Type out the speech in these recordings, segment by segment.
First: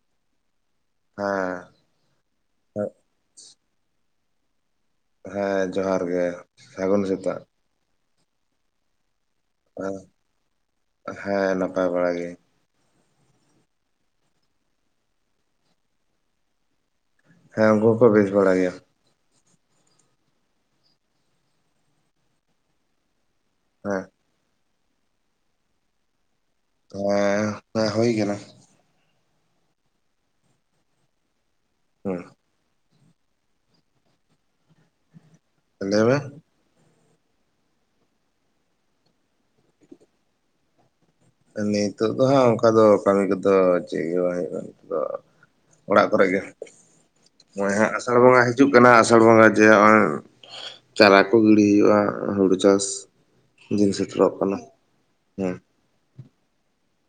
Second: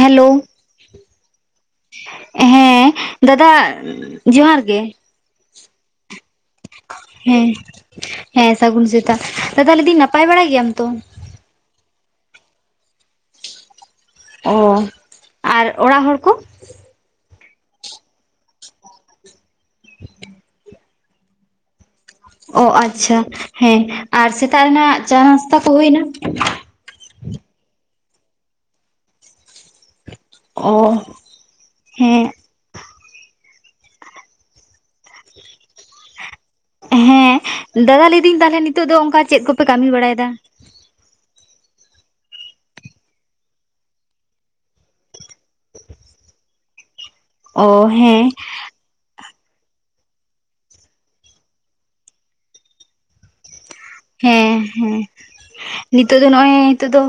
Hello ᱦᱮᱸ ᱦᱮᱸ ᱫᱟᱫᱟ ᱡᱚᱦᱟᱨ ᱜᱮ ᱦᱮᱸ ᱡᱚᱦᱟᱨ ᱜᱮ ᱥᱟᱹᱜᱩᱱ ᱥᱮᱛᱟᱜ ᱦᱮᱸ ᱦᱮᱸ ᱥᱟᱹᱜᱩᱱ ᱥᱮᱛ ᱫᱟᱫᱟ ᱞᱟᱹᱭ ᱦᱮᱸ ᱫᱤᱧ ᱱᱟᱯᱟᱭ ᱵᱟᱲᱟᱭ ᱜᱮᱭᱟᱢ ᱛᱚ ᱠᱷᱟᱹᱞᱤ ᱚ ᱟᱨ ᱚᱲᱟᱜ ᱦᱚᱲ ᱠᱚ ᱦᱮᱸ ᱩᱱᱠᱩ ᱦᱚᱸᱠᱚ ᱵᱮᱥ ᱵᱟᱲᱟ ᱜᱮᱭᱟ ᱠᱷᱟᱹᱞᱤ ᱚ ᱟᱪᱪᱷᱟ ᱦᱮᱸ ᱟᱨ ᱥᱮᱛᱟᱜ ᱨᱮᱱᱟᱜ ᱪᱟ ᱱᱟᱥᱛᱟ ᱠᱚ ᱦᱩᱭᱮᱱᱟ ᱦᱮᱸ ᱦᱮᱸ ᱦᱩᱭ ᱠᱟᱱᱟ ᱚ ᱦᱮᱸ ᱠᱷᱟᱹᱞᱤ [unintelligible] ᱦᱮᱸ ᱫᱟᱫᱟ ᱞᱟᱹᱭ ᱫᱟᱹᱧ ᱛᱟᱦᱞᱮ ᱱᱤᱛᱚᱜ ᱫᱚ ᱚᱱᱠᱟ ᱪᱮᱫ ᱠᱚᱯᱮ ᱠᱟᱹᱢᱤ ᱵᱟᱲᱟᱭᱮᱫᱟ ᱱᱤᱛᱚᱜ ᱫᱚ ᱦᱟᱸᱜ ᱚᱱᱠᱟ ᱫᱚ ᱠᱟᱹᱢᱤ ᱠᱚᱫᱚ ᱪᱮᱫ ᱜᱮ ᱵᱟᱝ ᱦᱩᱭᱩᱜ ᱠᱟᱱᱟ ᱱᱤᱛᱚᱜ ᱫᱚ ᱚᱲᱟᱜ ᱠᱚᱨᱮᱜ ᱜᱮ ᱚ ᱱᱚᱜᱼᱚᱭ ᱦᱟᱹᱜ ᱟᱥᱟᱲ ᱦᱮᱸ ᱵᱚᱸᱜᱟ ᱦᱤᱡᱩᱜ ᱠᱟᱱᱟ ᱟᱥᱟᱲ ᱵᱚᱸᱜᱟ ᱡᱮᱜ ᱪᱟᱨᱟ ᱠᱚ ᱜᱤᱲᱤ ᱦᱩᱭᱩᱜᱼᱟ ᱦᱩᱲᱩ ᱪᱟᱥ ᱫᱤᱱ ᱥᱮᱴᱮᱨᱚᱜ ᱦᱮᱸ ᱠᱟᱱᱟ ᱦᱮᱸ ᱦᱮᱸ ᱱᱤᱛᱚᱜ ᱫᱚ ᱱᱚᱜ ᱚᱚᱭ ᱱᱤᱛᱚᱜᱜ ᱫᱚ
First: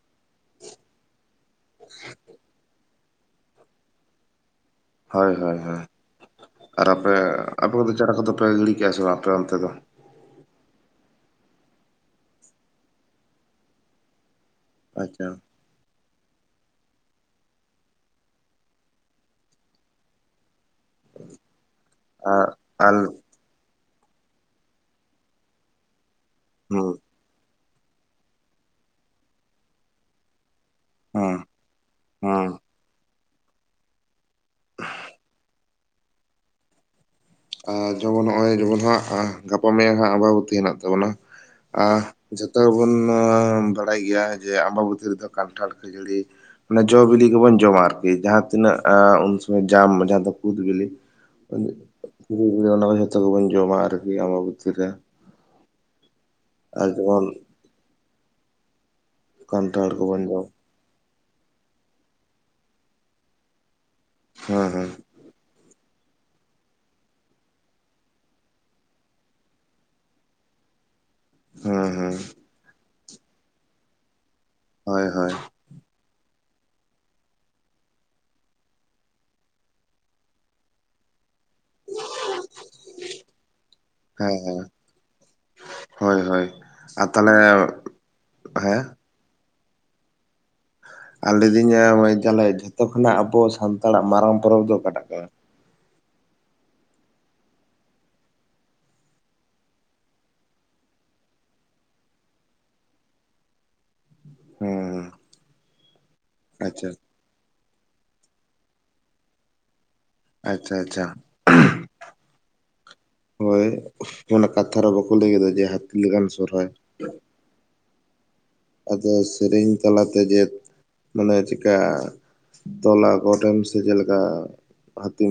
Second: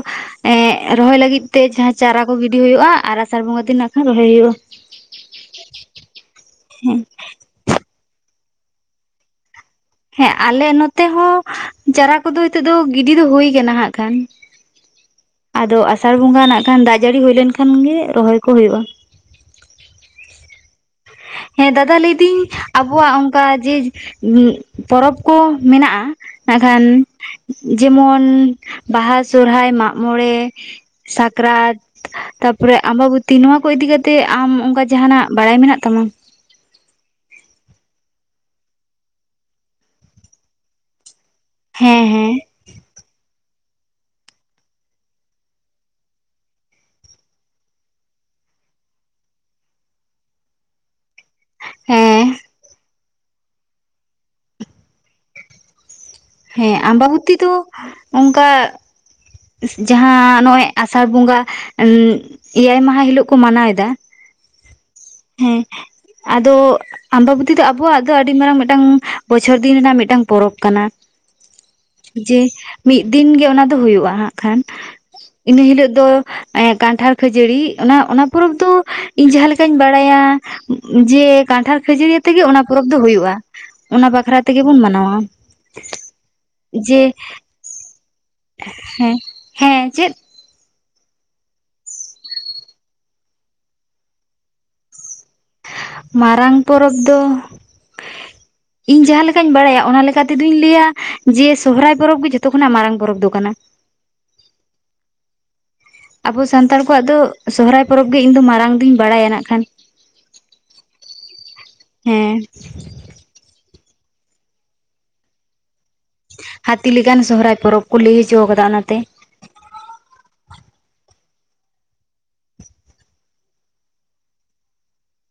ᱮᱸ ᱨᱚᱦᱚᱭ ᱞᱟᱹᱜᱤᱫ ᱛᱮ ᱡᱟᱦᱟᱸ ᱪᱟᱨᱟ ᱠᱚ ᱜᱤᱰᱤ ᱦᱩᱭᱩᱜᱼᱟ ᱟᱨ ᱟᱥᱟᱲ ᱵᱚᱸᱜᱟ ᱫᱤᱱ ᱱᱟᱜ ᱠᱷᱟᱱ ᱨᱚᱦᱚᱭ ᱦᱩᱭᱩᱜᱼᱟ ᱦᱳᱭ ᱦᱳᱭ ᱦᱳᱭ ᱟᱨ ᱟᱯᱮ [unintelligible] ᱟᱯᱮ ᱜᱤᱲᱤ ᱠᱮᱜᱟ ᱥᱮ ᱵᱟᱝ ᱟᱯᱮ ᱚᱱᱛᱮ ᱫᱚ ᱦᱮᱸ ᱟᱞᱮ ᱱᱚᱛᱮ ᱦᱚᱸ ᱪᱟᱨᱟ ᱠᱚᱫᱚ ᱱᱤᱛᱚᱜ ᱫᱚ ᱜᱤᱰᱤ ᱫᱚ ᱦᱩᱭ ᱠᱟᱱᱟ ᱦᱟᱜ ᱠᱷᱟᱱ ᱟᱪᱪᱷᱟ ᱟᱫᱚ ᱟᱥᱟᱲ ᱵᱚᱸᱜᱟ ᱱᱟᱜ ᱠᱷᱟᱱ ᱫᱟᱜ ᱡᱟᱹᱲᱤ ᱦᱩᱭ ᱞᱮᱱᱠᱷᱟᱱ ᱜᱮ ᱨᱚᱦᱚᱭ ᱠᱚ ᱦᱩᱭᱩᱜᱼᱟ ᱦᱮᱸ ᱫᱟᱫᱟ ᱞᱟᱹᱭᱫᱟᱹᱧ ᱟᱨ ᱟᱨ ᱟᱵᱚᱣᱟᱜ ᱚᱱᱠᱟ ᱡᱮ ᱯᱚᱨᱚᱵᱽ ᱠᱚ ᱢᱮᱱᱟᱜᱼᱟ ᱢᱮᱱᱠᱷᱟᱱ ᱦᱩᱸ ᱡᱮᱢᱚᱱ ᱵᱟᱦᱟ ᱥᱚᱨᱦᱟᱭ ᱢᱟᱜᱢᱚᱬᱮ ᱦᱩᱸ ᱥᱟᱠᱨᱟᱛ ᱦᱩᱸ ᱛᱟᱯᱚᱨᱮ ᱟᱢᱟᱵᱚᱛᱤ ᱱᱚᱣᱟᱠᱩ ᱤᱫᱤ ᱠᱟᱛᱮ ᱟᱢ ᱚᱱᱠᱟ ᱡᱟᱦᱟᱸᱱᱟᱜ ᱵᱟᱲᱟᱭ ᱢᱮᱱᱟᱜ ᱛᱟᱢᱟ ᱟᱨ ᱡᱮᱢᱚᱱ ᱱᱚᱜᱼᱚᱭ ᱡᱮᱢᱚᱱ ᱦᱟᱸᱜ ᱜᱟᱯᱟ ᱢᱮᱭᱟᱝ ᱦᱟᱸᱜ ᱟᱵᱟᱵᱚᱛᱤ ᱦᱮᱱᱟᱜ ᱛᱟᱵᱚᱱᱟ ᱦᱮᱸ ᱦᱮᱸ [unintelligible] ᱡᱚᱛᱚ ᱜᱮ ᱵᱚᱱ ᱵᱟᱲᱟᱭ ᱜᱮᱭᱟ ᱡᱮ ᱟᱢᱟᱵᱩᱛᱤ ᱨᱮᱫᱚ ᱠᱟᱱᱴᱷᱟᱲ ᱠᱷᱟᱹᱡᱟᱹᱲᱤ ᱢᱟᱱᱮ ᱡᱚ ᱵᱤᱞᱤ ᱠᱚᱵᱚᱱ ᱡᱚᱢᱟ ᱟᱨᱠᱤ ᱡᱟᱦᱟᱸ ᱛᱤᱱᱟᱹᱜ ᱟ ᱩᱱ ᱥᱚᱢᱚᱭ ᱡᱟᱢ ᱡᱟᱦᱟᱸ ᱫᱚ ᱠᱩᱫ ᱵᱤᱞᱤ ᱦᱮᱸ [unintelligible] ᱚᱱᱟ ᱢᱟ ᱡᱷᱳᱛᱚ ᱠᱚᱵᱚᱱ ᱡᱚᱢᱟ ᱟᱨᱠᱤ ᱟᱢᱟᱵᱚᱛ ᱨᱮ ᱦᱮᱸ ᱟᱨ ᱡᱮᱢᱚᱱ ᱟᱢᱟᱵᱩᱛᱤ ᱫᱚ ᱱᱚᱝᱠᱟ ᱠᱟᱱᱴᱷᱟᱲ ᱠᱚᱵᱚᱱ ᱡᱟᱦᱟᱸ ᱡᱚᱢ ᱱᱚᱜᱚᱭ ᱟᱥ ᱟᱥᱟᱲ ᱵᱚᱸᱜᱟ ᱮᱭᱟᱭ ᱢᱟᱦᱟ ᱦᱤᱞᱚᱜ ᱠᱚ ᱢᱟᱱᱟᱣ ᱮᱫᱟ ᱦᱮᱸ ᱦᱮᱸ ᱦᱮᱸ ᱟᱫᱚ ᱟᱢᱟᱵᱚᱛᱤ ᱫᱚ ᱟᱵᱚᱣᱟᱜ ᱫᱚ ᱟᱹᱰᱤ ᱢᱟᱨᱟᱝ ᱢᱤᱫᱴᱟᱝ ᱵᱚᱪᱷᱚᱨ ᱫᱤᱱ ᱨᱮᱱᱟᱜ ᱢᱤᱫᱴᱟᱝ ᱯᱚᱨᱚᱵᱽ ᱠᱟᱱᱟ ᱦᱮᱸ ᱦᱮᱸ ᱡᱮ ᱢᱤᱫ ᱫᱤᱱᱜ ᱜᱮ ᱚᱱᱟ ᱫᱚ ᱦᱩᱭᱩᱜᱼᱟ ᱦᱟᱜ ᱠᱷᱟᱱ ᱦᱳᱭ ᱦᱳᱭ ᱤᱱᱟᱹ ᱦᱤᱞᱳᱜ ᱫᱚ ᱠᱟᱱᱴᱷᱟᱲ ᱠᱷᱟᱹᱡᱟᱹᱲᱤ ᱚᱱᱟ ᱚᱱᱟ ᱯᱚᱨᱚᱵᱽ ᱫᱚ ᱤᱧ ᱡᱟᱦᱟᱸ ᱞᱮᱠᱟᱧ ᱵᱟᱲᱟᱭᱟ ᱡᱮ ᱠᱟᱱᱴᱷᱟᱲ ᱠᱷᱟᱹᱡᱟᱹᱲᱤᱭᱟᱹ ᱛᱮᱜᱮ ᱚᱱᱟ ᱯᱚᱨᱚᱵᱽ ᱫᱚ ᱦᱩᱭᱩᱜᱼᱟ ᱚᱱᱟ ᱦᱮᱸ ᱵᱟᱠᱷᱨᱟ ᱛᱮᱜᱮ ᱵᱚᱱ ᱢᱟᱱᱟᱣᱟ ᱳᱭ ᱡᱮ ᱟᱨ ᱛᱟᱦᱚᱞᱮ ᱦᱮᱸ ᱦᱮᱸ ᱪᱮᱫ ᱟᱨ ᱞᱟᱹᱭᱫᱟᱹᱧ ᱛᱟᱞᱮ ᱡᱷᱚᱛᱚ ᱠᱷᱚᱱᱟᱜ ᱟᱵᱚ ᱥᱟᱱᱛᱟᱲᱟᱜ ᱢᱟᱨᱟᱝ ᱯᱚᱨᱚᱵᱽ ᱫᱚ ᱚᱠᱟᱴᱟᱜ ᱠᱟᱱᱟ ᱢᱟᱨᱟᱝ ᱯᱚᱨᱚᱵᱽ ᱫᱚ ᱤᱧ ᱡᱟᱦᱟᱸ ᱞᱮᱠᱟᱧ ᱵᱟᱲᱟᱭᱟ ᱚᱱᱟ ᱞᱮᱠᱟ ᱛᱮᱫᱚᱧ ᱞᱟᱹᱭᱟ ᱡᱮ ᱥᱚᱦᱚᱨᱟᱭ ᱯᱚᱨᱚᱵᱽ ᱜᱮ ᱡᱷᱚᱛᱚ ᱠᱷᱚᱱᱟᱜ ᱢᱟᱨᱟᱝ ᱯᱚᱨᱚᱵᱽ ᱫᱚ ᱠᱟᱱᱟ [inaudible] ᱦᱮᱸ ᱟᱵᱚ ᱥᱟᱱᱛᱟᱲ ᱟᱪᱪᱷᱟ ᱠᱚᱣᱟᱜ ᱫᱚ ᱥᱚᱦᱨᱟᱭ ᱯᱚᱨᱚᱵ ᱜᱮ ᱤᱧᱫᱚ ᱢᱟᱨᱟᱝ ᱫᱩᱧ ᱵᱟᱲᱟᱭᱟ ᱱᱟᱜ ᱠᱷᱟᱱ ᱟᱪᱪᱷᱟ ᱟᱪᱪᱷᱟ ᱦᱮᱸ ᱠᱟᱛᱷᱟ ᱨᱮ ᱵᱟᱠᱚ ᱞᱟᱹᱭ ᱠᱮᱫᱟ ᱡᱮ ᱞᱮᱠᱟᱱ ᱥᱚᱨᱦᱟᱭ ᱦᱟᱹᱛᱤ ᱞᱮᱠᱟᱱ ᱥᱚᱦᱨᱟᱭ ᱯᱚᱨᱚᱵ ᱠᱚ ᱞᱟᱹᱭ ᱦᱚᱪᱚ ᱟᱠᱟᱫᱟ ᱚᱱᱟᱛᱮ ᱟᱫᱚ ᱥᱮᱨᱮᱧ ᱛᱟᱞᱟᱛᱮ ᱡᱮ ᱢᱟᱱᱮ ᱪᱤᱠᱟᱹ ᱫᱚᱞᱟ ᱜᱚᱴᱟᱱ ᱥᱮ ᱪᱮᱞᱮᱠᱟ ᱦᱟᱸᱛᱤ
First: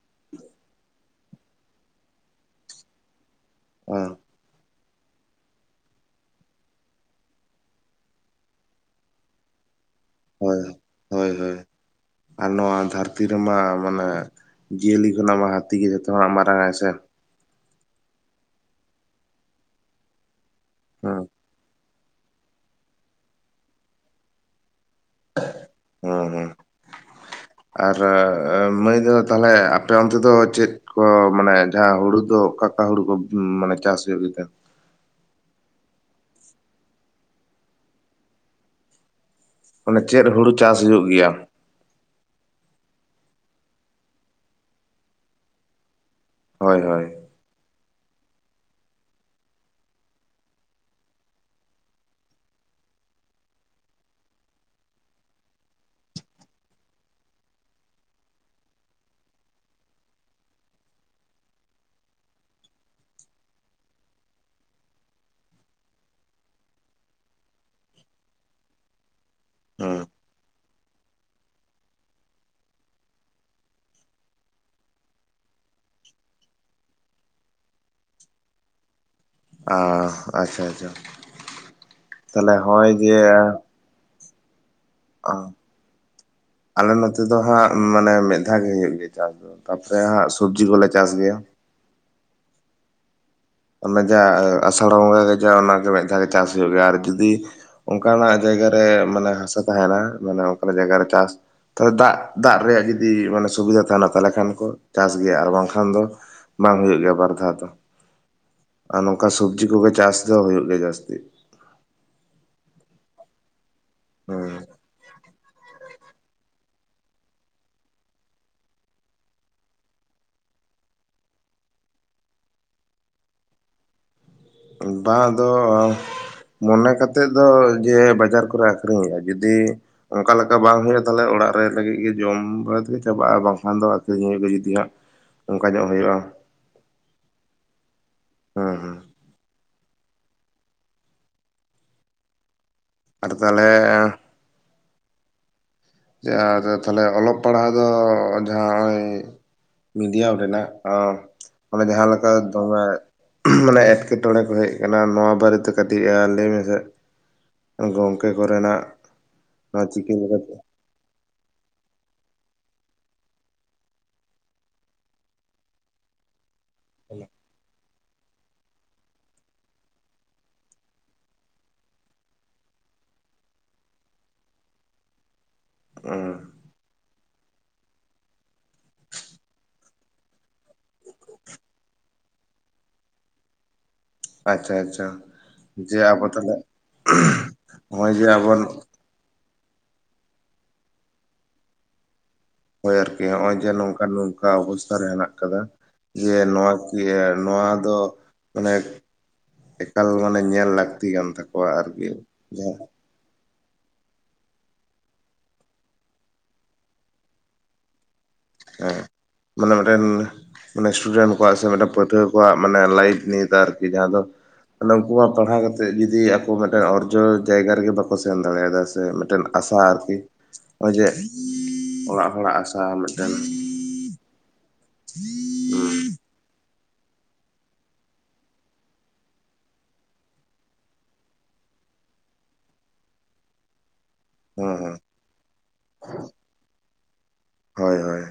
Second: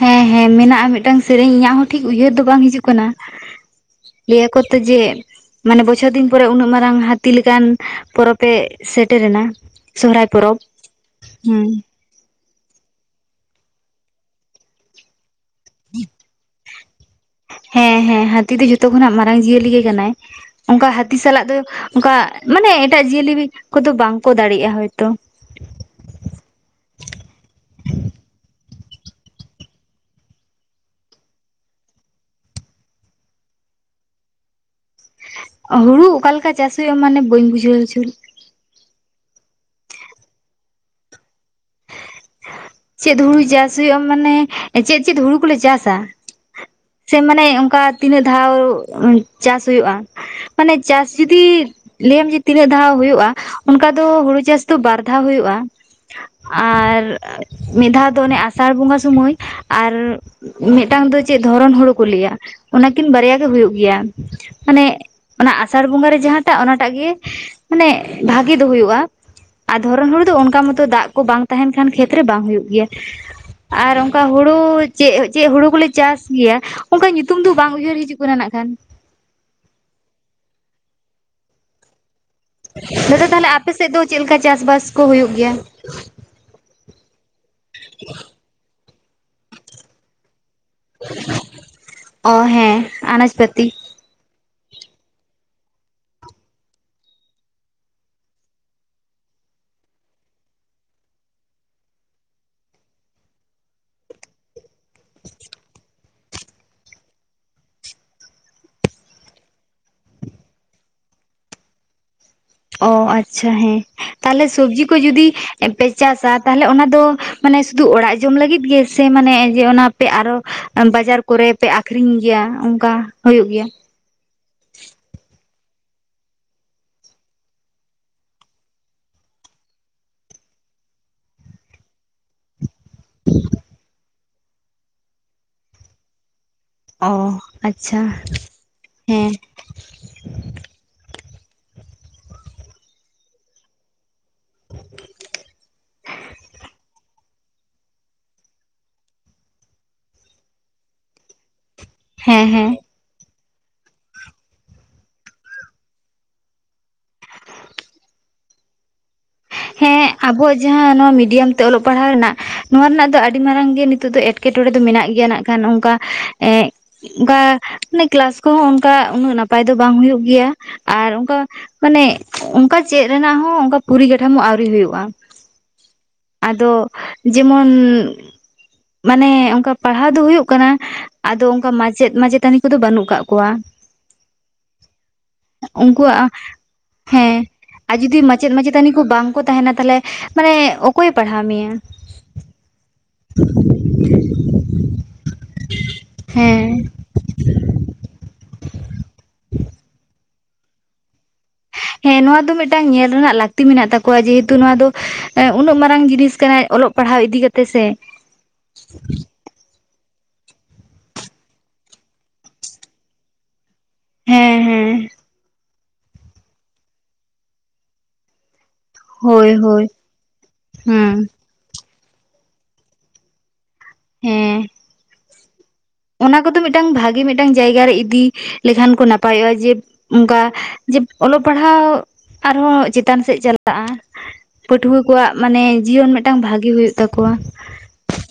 ᱦᱮᱸ ᱦᱮᱸ ᱢᱮᱱᱟᱜᱼᱟ ᱢᱤᱫᱴᱟᱝ ᱥᱮᱨᱮᱧ ᱤᱧᱟᱹᱜ ᱦᱚᱸ ᱴᱷᱤᱠ ᱩᱭᱦᱟᱹᱨ ᱫᱚ ᱵᱟᱝ ᱦᱤᱡᱩᱜ ᱠᱟᱱᱟ ᱦᱮᱸ ᱞᱟᱹᱭᱟᱠᱚ ᱛᱚ ᱡᱮ ᱢᱟᱱᱮ ᱵᱚᱪᱷᱚᱨ ᱫᱤᱱ ᱯᱚᱨᱮ ᱩᱱᱟᱹᱜ ᱢᱟᱨᱟᱝ ᱦᱟᱹᱛᱤ ᱞᱮᱠᱟᱱ ᱯᱚᱨᱚᱵᱽ ᱮ ᱥᱮᱴᱮᱨᱮᱱᱟ ᱥᱚᱦᱨᱟᱭ ᱯᱚᱨᱚᱵᱽ ᱦᱳᱭ ᱦᱳᱭ ᱦᱳᱭ ᱟᱨ ᱱᱚᱣᱟ ᱫᱷᱟᱹᱨᱛᱤ ᱨᱮᱢᱟ ᱢᱟᱱᱮ ᱡᱤᱭᱟᱹᱞᱤ ᱠᱷᱚᱱᱟᱜ ᱢᱟ ᱦᱟ ᱦᱟᱹᱛᱤ ᱜᱮ ᱡᱷᱚᱛᱚᱠᱷᱚᱱ ᱢᱟᱨᱟᱝ ᱟᱭ ᱥᱮ ᱦᱮᱸ ᱦᱮᱸ ᱦᱟᱹᱛᱤ ᱫᱚ ᱡᱷᱚᱛᱚ ᱠᱷᱚᱱᱟᱜ ᱢᱟᱨᱟᱝ ᱡᱤᱭᱟᱹᱞᱤ ᱜᱮ ᱠᱟᱱᱟᱭ ᱚᱱᱠᱟ ᱦᱟᱹᱛᱤ ᱦᱮᱸ ᱥᱟᱞᱟᱜ ᱫᱚ ᱚᱱᱠᱟ ᱢᱟᱱᱮ ᱮᱴᱟᱜ ᱡᱤᱭᱟᱹᱞᱤ ᱠᱚᱫᱚ ᱵᱟᱝᱠᱚ ᱫᱟᱲᱮᱭᱟᱜᱼᱟᱭ ᱦᱩᱸ ᱦᱮᱸ ᱟᱨ ᱢᱟᱹᱭ ᱫᱚ ᱛᱟᱦᱚᱞᱮ ᱟᱯᱮ ᱚᱱᱛᱮ ᱫᱚ ᱪᱮᱫ ᱠᱚ ᱢᱟᱱᱮ ᱡᱟᱦᱟᱸ ᱦᱩᱲᱩ ᱫᱚ ᱚᱠᱟ ᱚᱠᱟ ᱦᱳᱲᱩ ᱠᱚ ᱢᱟᱱᱮ ᱪᱟᱥ ᱦᱩᱭᱩᱜ ᱜᱮᱛᱮ ᱦᱩᱲᱩ ᱚᱠᱟᱞᱮᱠᱟ ᱪᱟᱥ ᱦᱩᱭᱩᱜᱼᱟ ᱢᱟᱱᱮ ᱵᱟᱹᱧ ᱵᱩᱡᱷᱟᱹᱣ ᱦᱚᱪᱚ ᱢᱟᱱᱮ ᱪᱮᱫ ᱦᱩᱲᱩ ᱪᱟᱥ ᱦᱩᱭᱩᱜ ᱜᱮᱭᱟ ᱪᱮᱫ ᱦᱩᱲᱩ ᱪᱟᱥ ᱦᱩᱭᱩᱜᱼᱟ ᱢᱟᱱᱮ ᱪᱮᱫ ᱪᱮᱫ ᱦᱩᱲᱩ ᱠᱚᱞᱮ ᱪᱟᱥᱟ ᱦᱳᱭ ᱦᱳᱭ ᱥᱮ ᱢᱟᱱᱮ ᱚᱱᱠᱟ ᱛᱤᱱᱟᱹᱜ ᱫᱷᱟᱣ ᱪᱟᱥ ᱦᱳᱜᱼᱟ ᱢᱟᱱᱮ ᱪᱟᱥ ᱡᱩᱫᱤ ᱞᱟᱹᱭᱟᱢ ᱡᱮ ᱛᱤᱱᱟᱹᱜ ᱫᱷᱟᱣ ᱦᱩᱭᱩᱜᱭᱼᱟ ᱚᱱᱠᱟ ᱫᱚ ᱦᱩᱲᱩ ᱪᱟᱥ ᱫᱚ ᱵᱟᱨ ᱫᱷᱟᱣ ᱦᱩᱭᱩᱜᱼᱟ ᱟᱨ ᱢᱤᱫ ᱫᱷᱟᱣ ᱫᱚ ᱚᱱᱮ ᱟᱥᱟᱲ ᱵᱚᱸᱜᱟ ᱥᱚᱢᱚᱭ ᱟᱨ ᱢᱤᱫᱴᱟᱝ ᱫᱚ ᱪᱮᱫ ᱫᱷᱚᱨᱚᱱ ᱦᱩᱲᱩ ᱠᱚ ᱞᱟᱹᱭᱟ ᱚᱱᱟ ᱠᱤᱱ ᱵᱟᱨᱭᱟ ᱜᱮ ᱦᱩᱭᱩᱜ ᱜᱮᱭᱟ ᱢᱟᱱᱮ ᱚᱱᱟ ᱟᱥᱟᱲ ᱵᱚᱸᱜᱟ ᱨᱮ ᱡᱟᱦᱟᱸ ᱚᱱᱟᱴᱟᱜ ᱚᱱᱟᱴᱟᱜ ᱜᱮ ᱢᱟᱱᱮ ᱵᱷᱟᱜᱤ ᱫᱚ ᱦᱩᱭᱩᱜᱼᱟ ᱟᱨ ᱫᱷᱚᱨᱚᱱ ᱦᱚᱲ ᱫᱚ ᱚᱱᱠᱟ ᱢᱚᱛᱚ ᱫᱟᱜ ᱠᱚ ᱵᱟᱝ ᱛᱟᱦᱮᱱ ᱠᱷᱟᱱ ᱠᱷᱮᱛᱨᱮ ᱵᱟᱝ ᱦᱩᱭᱩᱜ ᱜᱮᱭᱟ ᱟᱨ ᱚᱱᱠᱟ ᱦᱩᱲᱩ ᱪᱮᱫ ᱪᱮᱫ ᱦᱩᱲᱩ ᱠᱚᱞᱮ ᱪᱟᱥ ᱴᱷᱤᱠ ᱜᱮᱭᱟ ᱚᱱᱠᱟ ᱧᱩᱛᱩᱢ ᱫᱚ ᱵᱟᱝ ᱩᱭᱦᱟᱹᱨ ᱦᱤᱡᱩᱜ ᱠᱟᱱᱟ ᱱᱟᱜ ᱠᱷᱟᱱ ᱚ ᱟᱪᱪᱷᱟ ᱟᱪᱪᱷᱟ ᱛᱟᱦᱞᱮ ᱦᱚᱜᱼᱚᱭ ᱡᱮ ᱫᱟᱫᱟ ᱛᱟᱦᱞᱮ ᱟᱯᱮ ᱥᱮᱫ ᱫᱚ ᱪᱮᱫ ᱞᱮᱠᱟ ᱪᱟᱥᱵᱟᱥ ᱠᱚ ᱦᱩᱭᱩᱜ ᱜᱮᱭᱟ ᱟᱞᱮ ᱱᱚᱛᱮ ᱫᱚ ᱦᱟᱸᱜ ᱢᱟᱱᱮ ᱢᱤᱫ ᱫᱷᱟᱣ ᱜᱮ ᱦᱩᱭᱩᱜ ᱜᱮᱭᱟ ᱪᱟᱥ ᱫᱚ ᱛᱟᱨᱯᱚᱨᱮ ᱦᱟᱸᱜ ᱥᱚᱵᱽᱡᱤ ᱠᱚᱞᱮ ᱪᱟᱥ ᱜᱮᱭᱟ ᱚ ᱦᱮᱸ ᱟᱱᱟᱡ ᱯᱟᱹᱛᱤ ᱚᱱᱟ ᱡᱟ ᱟᱥᱟᱲ ᱵᱚᱸᱜᱟ ᱠᱟᱡᱟ ᱚᱱᱟᱜᱮ ᱢᱤᱫ ᱫᱷᱟᱣ ᱜᱮ ᱪᱟᱥ ᱦᱩᱭᱩᱜ ᱜᱮᱭᱟ ᱟᱨ ᱡᱩᱫᱤ ᱚᱱᱠᱟᱱᱟᱜ ᱡᱟᱭᱜᱟ ᱨᱮ ᱢᱟᱱᱮ ᱦᱟᱥᱟ ᱛᱟᱦᱮᱱᱟ ᱢᱟᱱᱮ ᱚᱱᱠᱟ ᱡᱟᱭᱜᱟ ᱨᱮ ᱪᱟᱥ ᱛᱟᱦᱚᱞᱮ ᱫᱟᱜ ᱫᱟᱜ ᱨᱮᱭᱟᱜ ᱡᱩᱫᱤ ᱢᱟᱱᱮ ᱥᱩᱵᱤᱫᱟ ᱛᱟᱦᱮᱱᱟ ᱛᱟᱦᱚᱞᱮ ᱠᱷᱟᱱ ᱪᱟᱥ ᱜᱮᱭᱟ ᱟᱨ ᱵᱟᱝᱠᱷᱟᱱ ᱫᱚ ᱵᱟᱝ ᱦᱩᱭᱩᱜ ᱜᱮᱭᱟ ᱵᱟᱨ ᱫᱷᱟᱣ ᱫᱚ ᱟᱨ ᱱᱚᱝᱠᱟ ᱥᱚᱵᱡᱤ ᱠᱚᱜᱮ ᱪᱟᱥ ᱫᱚ ᱦᱩᱭᱩᱜ ᱜᱮᱭᱟ ᱡᱟᱹᱥᱛᱤ ᱚ ᱟᱪᱪᱷᱟ ᱦᱮᱸ ᱛᱟᱦᱚᱞᱮ ᱦᱮᱸ ᱥᱚᱵᱡᱤ ᱠᱚ ᱡᱩᱫᱤ ᱯᱮ ᱪᱟᱥᱟ ᱛᱟᱦᱞᱮ ᱚᱱᱟ ᱫᱚ ᱢᱟᱱᱮ ᱥᱩᱫᱩ ᱚᱲᱟᱜ ᱡᱚᱢ ᱞᱟᱹᱜᱤᱫ ᱜᱮᱥᱮ ᱢᱟᱱᱮ ᱚᱱᱟ ᱯᱮ ᱟᱨᱚ ᱵᱟᱡᱟᱨ ᱠᱚᱨᱮ ᱯᱮ ᱟᱠᱷᱨᱤᱧ ᱜᱮᱭᱟ ᱚᱱᱠᱟ ᱦᱩᱭᱩᱜ ᱜᱮᱭᱟ ᱵᱟᱝ ᱫᱚ ᱢᱚᱱᱮ ᱠᱟᱛᱮᱫ ᱫᱚ ᱡᱮ ᱵᱟᱡᱟᱨ ᱠᱚᱨᱮ ᱟᱠᱷᱨᱤᱧ ᱦᱳᱭᱳᱜ ᱟ ᱡᱩᱫᱤ ᱚᱱᱠᱟ ᱞᱮᱠᱟ ᱵᱟᱝ ᱦᱩᱭᱩᱜᱼᱟ ᱛᱟᱦᱚᱞᱮ ᱚᱲᱟᱜ ᱚᱲᱟᱜ ᱨᱮ ᱞᱟᱹᱜᱤᱫ ᱜᱮ ᱡᱚᱢ ᱵᱟᱲᱟ ᱛᱮ ᱪᱟᱵᱟᱜᱼᱟ ᱵᱟᱝᱠᱷᱟᱱ ᱫᱚ ᱟᱹᱠᱷᱨᱤᱧ ᱦᱩᱭᱩᱜᱼᱟ ᱡᱩᱫᱤ ᱦᱟᱸᱜ ᱚᱱᱠᱟ ᱧᱚᱜ ᱦᱩᱭᱩᱜᱼᱟ ᱚ ᱟᱪᱪᱷᱟ ᱦᱮᱸ ᱟᱴ ᱛᱟᱦᱚᱞᱮ ᱪᱟ ᱨᱮ ᱛᱟᱦᱚᱞᱮ ᱚᱞᱚᱯ ᱯᱟᱲᱦᱟᱣ ᱫᱚ ᱡᱟᱦᱟᱸ ᱱᱚᱜᱼᱚᱭ ᱢᱤᱰᱤᱭᱟᱢ ᱨᱮᱱᱟᱜ ᱚ ᱢᱟᱱᱮ ᱡᱟᱦᱟᱸ ᱞᱮᱠᱟ ᱦᱮᱸ ᱦᱮᱸ ᱛᱚᱵᱮ ᱢᱟᱱᱮ ᱮᱸᱴᱠᱮᱴᱚᱬᱮ ᱠᱚ ᱦᱮᱡ ᱠᱟᱱᱟ ᱱᱚᱣᱟ ᱵᱟᱨᱮᱛᱮ ᱠᱟᱹᱴᱤᱡ ᱞᱟᱹᱭ ᱢᱮᱥᱮ ᱜᱚᱝᱠᱮ ᱠᱚᱨᱮᱱᱟᱜ ᱱᱚᱣᱟ ᱪᱤᱠᱤ ᱦᱮᱸ ᱟᱜᱩ ᱠᱟᱛᱮ ᱟᱵᱚᱣᱟᱜ ᱡᱟᱦᱟᱸ ᱱᱚᱣᱟ ᱢᱤᱰᱤᱭᱟᱢ ᱛᱮ ᱚᱞᱚᱜ ᱯᱟᱲᱦᱟᱣ ᱨᱮᱱᱟᱜ ᱱᱚᱣᱟ ᱨᱮᱱᱟᱜ ᱫᱚ ᱟᱹᱰᱤ ᱢᱟᱨᱟᱝ ᱜᱮ ᱱᱤᱛᱚᱜ ᱫᱚ ᱮᱴᱠᱮᱴᱚᱬᱮ ᱫᱚ ᱢᱮᱱᱟᱜ ᱜᱮᱭᱟ ᱱᱟᱜ ᱠᱷᱟᱱ ᱚᱱᱠᱟ ᱮᱜ ᱚᱱᱠᱟ ᱢᱟᱱᱮ ᱠᱮᱞᱟᱥ ᱠᱚᱦᱚᱸ ᱚᱱᱠᱟ ᱩᱱᱟᱹᱜ ᱱᱟᱯᱟᱭ ᱫᱚ ᱵᱟᱝ ᱦᱩᱭᱩᱜᱭ ᱜᱮᱭᱟ ᱟᱨ ᱚᱱᱠᱟ ᱢᱟᱱᱮ ᱚᱱᱠᱟ ᱪᱮᱫ ᱨᱮᱱᱟᱜ ᱦᱚᱸ ᱚᱱᱠᱟ ᱯᱚᱨᱤᱠᱟᱴᱷᱟᱢᱚ ᱟᱹᱣᱨᱤ ᱦᱩᱭᱩᱜᱼᱟ ᱟᱫᱚ ᱡᱮᱢᱚᱱ ᱢᱟᱱᱮ ᱚᱱᱠᱟ ᱯᱟᱲᱦᱟᱣ ᱫᱚ ᱦᱩᱭᱩᱜ ᱠᱟᱱᱟ ᱟᱫᱚ ᱚᱱᱠᱟ ᱢᱟᱪᱮᱫ ᱢᱟᱪᱮᱛᱟᱱᱤ ᱠᱚᱫᱚ ᱵᱟᱹᱱᱩᱜ ᱠᱟᱜ ᱠᱚᱣᱟ ᱟᱪᱪᱷᱟ ᱟᱪᱪᱷᱟ ᱡᱮ ᱟᱵᱚ ᱩᱱᱠᱩᱣᱟᱜ ᱛᱟᱦᱚᱞᱮ ᱦᱮᱸ ᱟᱨ ᱱᱚᱜᱼᱚᱭ ᱡᱩᱫᱤ ᱡᱮ ᱢᱟᱪᱮᱫ ᱟᱵᱚᱱ ᱢᱟᱪᱮᱛᱟᱱᱤ ᱠᱚ ᱵᱟᱝ ᱵᱟᱝ ᱠᱚ ᱛᱟᱦᱮᱱᱟ ᱛᱟᱦᱞᱮ ᱢᱟᱱᱮ ᱚᱠᱚᱭ ᱯᱟᱲᱦᱟᱣ ᱢᱮᱭᱟ ᱦᱳᱭ ᱟᱨᱠᱤ ᱱᱚᱜᱼᱚᱭ ᱡᱮ ᱱᱚᱝᱠᱟ ᱱᱚᱝᱠᱟ ᱚᱵᱚᱥᱛᱷᱟ ᱨᱮ ᱦᱮᱱᱟᱜ ᱟᱠᱟᱫᱟ ᱡᱮ ᱦᱮᱸ ᱱᱚᱣᱟ ᱠᱤ ᱱᱚᱣᱟ ᱫᱚ ᱢᱟᱱᱮ ᱮᱠᱟᱞ ᱢᱟᱱᱮ ᱧᱮᱞ ᱞᱟᱹᱠᱛᱤ ᱠᱟᱱ ᱛᱟᱠᱚᱣᱟ ᱟᱨᱠᱤ ᱦᱮᱸ ᱱᱚᱶᱟ ᱫᱚ ᱢᱤᱫᱴᱟᱝ ᱡᱟᱦᱟᱸ ᱧᱮᱞ ᱨᱮᱱᱟᱜ ᱞᱟᱠ ᱞᱟᱹᱠᱛᱤ ᱢᱮᱱᱟᱜ ᱛᱟᱠᱚᱣᱟ ᱡᱮᱦᱮᱛᱩ ᱱᱚᱣᱟ ᱫᱚ ᱩᱱᱟᱹᱜ ᱢᱟᱨᱟᱝ ᱡᱤᱱᱤᱥ ᱠᱟᱱᱟ ᱚᱞᱚᱜ ᱯᱟᱲᱦᱟᱣ ᱤᱫᱤ ᱠᱟᱛᱮᱜ ᱥᱮ ᱦᱮᱸ ᱢᱟᱱᱮ ᱱᱚᱰᱮ ᱢᱟᱱᱮ ᱥᱴᱩᱰᱮᱱᱴ ᱠᱚᱣᱟᱜ ᱥᱮ ᱢᱤᱫᱴᱟᱱ ᱯᱟᱹᱴᱷᱩᱣᱟᱹ ᱠᱚᱣᱟᱜ ᱢᱟᱱᱮ ᱞᱟᱭᱤᱯᱷ ᱱᱤᱭᱟᱨ ᱡᱟᱦᱟᱸ ᱫᱚ ᱦᱮᱸ ᱢᱟᱱᱮ ᱦᱮᱸ ᱩᱱᱠᱩᱣᱟᱜ ᱯᱟᱲᱦᱟᱣ ᱠᱟᱛᱮᱫ ᱡᱩᱫᱤ ᱟᱠᱚ ᱢᱤᱫᱴᱮᱱ ᱚᱨᱡᱚ ᱡᱟᱭᱜᱟ ᱨᱮᱜᱮ ᱵᱟᱠᱚ ᱥᱮᱱ ᱫᱟᱲᱮᱭᱟᱫᱟ ᱥᱮ ᱢᱤᱫᱴᱮᱱ ᱦᱳᱭ ᱟᱥᱟ ᱦᱳᱭ ᱟᱨᱠᱤ ᱱᱚᱜᱼᱚᱭ ᱡᱮ ᱦᱩᱸ ᱚᱲᱟᱜ ᱦᱚᱲᱟᱜ ᱟᱥᱟ ᱨᱟᱱ ᱦᱮᱸ [unintelligible] ᱚᱱᱟ ᱠᱚ ᱢᱤᱫᱴᱟᱝ ᱵᱷᱟᱜᱤ ᱢᱤᱫᱴᱟᱝ ᱡᱟᱭᱜᱟ ᱨᱮ ᱤᱫᱤ ᱞᱮᱠᱷᱟᱱ ᱠᱚ ᱱᱟᱯᱟᱭᱚᱜᱼᱟ ᱡᱮ ᱚᱱᱠᱟ ᱡᱮ ᱚᱞᱚᱜ ᱯᱟᱲᱦᱟᱜ ᱯᱟᱲᱦᱟᱣ ᱟᱨᱦᱚᱸ ᱪᱮᱛᱟᱱ ᱥᱮᱫ ᱪᱟᱞᱟᱜᱼᱟ ᱦᱮᱸ ᱦᱮᱸ ᱯᱟᱹᱴᱷᱩᱣᱟᱹ ᱠᱚᱣᱟᱜ ᱢᱟᱱᱮ ᱡᱤᱭᱚᱱ ᱢᱤᱫᱴᱟᱝ ᱵᱷᱟᱜᱮ ᱦᱩᱭᱩᱜ ᱛᱟᱠᱚᱣᱟ ᱦᱳᱭ ᱦᱳᱭ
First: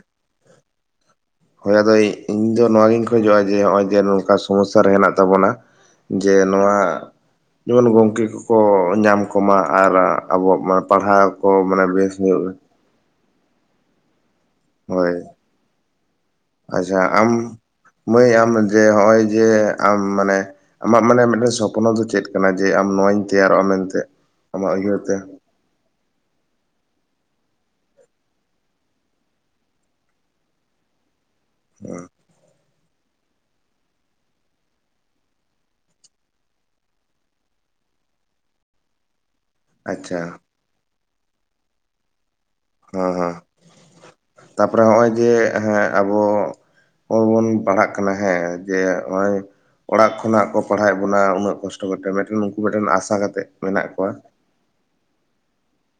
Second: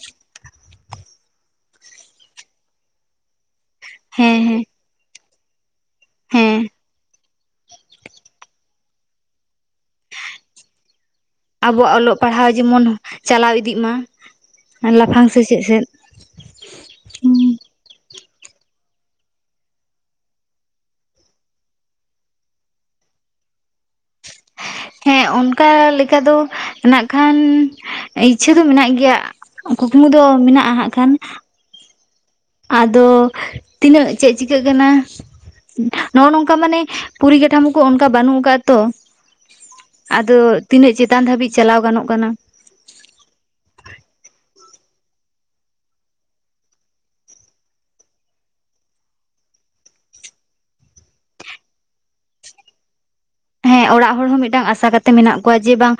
ᱦᱳᱭ ᱟᱫᱚ ᱤᱧ ᱫᱚ ᱱᱚᱣᱟ ᱜᱤᱧ ᱠᱷᱚᱡᱚᱜᱼᱟ ᱡᱮ ᱱᱚᱜᱼᱚᱭ ᱡᱮ ᱱᱚᱝᱠᱟ ᱦᱮᱸ ᱦᱮᱸ ᱥᱚᱢᱚᱥᱥᱟ ᱨᱮ ᱦᱮᱱᱟᱜ ᱛᱟᱵᱚᱱᱟ ᱡᱮ ᱦᱮᱸ ᱱᱚᱣᱟ ᱡᱮᱢᱚᱱ ᱜᱚᱢᱠᱮ ᱠᱚᱠᱚ ᱧᱟᱢ ᱠᱚᱢᱟ ᱟᱨ ᱟᱵᱚᱣᱟᱜ ᱯᱟᱲᱦᱟᱣ ᱠᱚ ᱢᱟᱱᱮ ᱟᱵᱚᱣᱟᱜ ᱵᱮᱥ ᱚᱞᱚᱜ ᱧᱚᱜ ᱯᱟᱲᱦᱟᱣ ᱡᱮᱢᱚᱱ ᱪᱟᱞᱟᱣ ᱤᱫᱤᱜ ᱢᱟ ᱟᱨ ᱦᱳᱭ ᱞᱟᱯᱷᱟᱝ ᱥᱮᱪᱮᱫ ᱥᱮᱫ ᱟᱪᱪᱷᱟ ᱟᱢ ᱦᱩᱸ ᱢᱟᱹᱭ ᱟᱢ ᱡᱮ ᱦᱚᱜ-ᱚᱭ ᱡᱮ ᱟᱢ ᱢᱟᱱᱮ ᱟᱢᱟᱜ ᱢᱟᱱᱮ ᱢᱤᱫᱴᱮᱱ ᱥᱚᱯᱱᱚ ᱫᱚ ᱪᱮᱫ ᱠᱟᱱᱟ ᱡᱮ ᱟᱢ ᱱᱚᱣᱟᱧ ᱛᱮᱭᱟᱨᱚᱜᱼᱟ ᱢᱮᱱᱛᱮ ᱟᱢᱟᱜ ᱩᱭᱦᱟᱹᱨ ᱛᱮ ᱦᱮᱸ ᱚᱱᱠᱟ ᱞᱮᱠᱟ ᱫᱚ ᱱᱟᱜ ᱠᱷᱟᱱ ᱤᱪᱪᱷᱟᱹ ᱦᱚ ᱢᱮᱱᱟᱜ ᱜᱮᱭᱟ ᱠᱩᱠᱢᱩ ᱫᱚ ᱢᱮᱱᱟᱜᱼᱟ ᱦᱟᱸᱜ ᱠᱷᱟᱱ ᱦᱮᱸ ᱟᱫᱚ ᱛᱤᱱᱟᱹᱜ ᱪᱮᱫ ᱪᱤᱠᱟᱹᱜ ᱠᱟᱱᱟ ᱱᱚᱜᱼᱚ ᱱᱚᱝᱠᱟ ᱢᱟᱱᱮ ᱯᱚᱨᱤ ᱠᱟᱴᱷᱟᱢ ᱠᱚ ᱚᱱᱠᱟ ᱵᱟᱹᱱᱩᱜ ᱟᱠᱟᱜ ᱫᱚ ᱟᱪᱪᱷᱟ ᱟᱫᱚ ᱛᱤᱱᱟᱹᱜ ᱪᱮᱛᱟᱱ ᱫᱷᱟᱹᱵᱤᱡ ᱪᱟᱞᱟᱣ ᱜᱟᱱᱚᱜ ᱠᱟᱱᱟ [unintelligible] ᱛᱟᱯᱚᱨᱮ ᱦᱚᱜᱼᱚᱭ ᱡᱮ ᱦᱮᱸ ᱟᱵᱚ [unintelligible] ᱵᱚᱱ ᱯᱟᱲᱦᱟᱜ ᱠᱟᱱᱟ ᱦᱮᱸ ᱡᱮ ᱦᱚᱜᱼᱚᱭ ᱚᱲᱟᱜ ᱠᱷᱚᱱᱟᱜ ᱠᱚ ᱯᱟᱲᱦᱟᱣᱮᱫ ᱵᱚᱱᱟ ᱩᱱᱟᱹᱜ ᱠᱚᱥᱴᱚ ᱠᱟᱛᱮ ᱢᱤᱫᱴᱮᱱ ᱩᱱᱠᱩ ᱢᱤᱫᱴᱮᱱ ᱟᱥᱟ ᱠᱟᱛᱮ ᱦᱮᱸ ᱚᱲᱟᱜ ᱦᱚᱸ ᱢᱤᱫᱴᱟᱝ ᱟᱥᱟ ᱠᱟᱛᱮ ᱢᱮᱱᱟᱜ ᱠᱚᱣᱟ ᱡᱮ ᱵᱟᱝ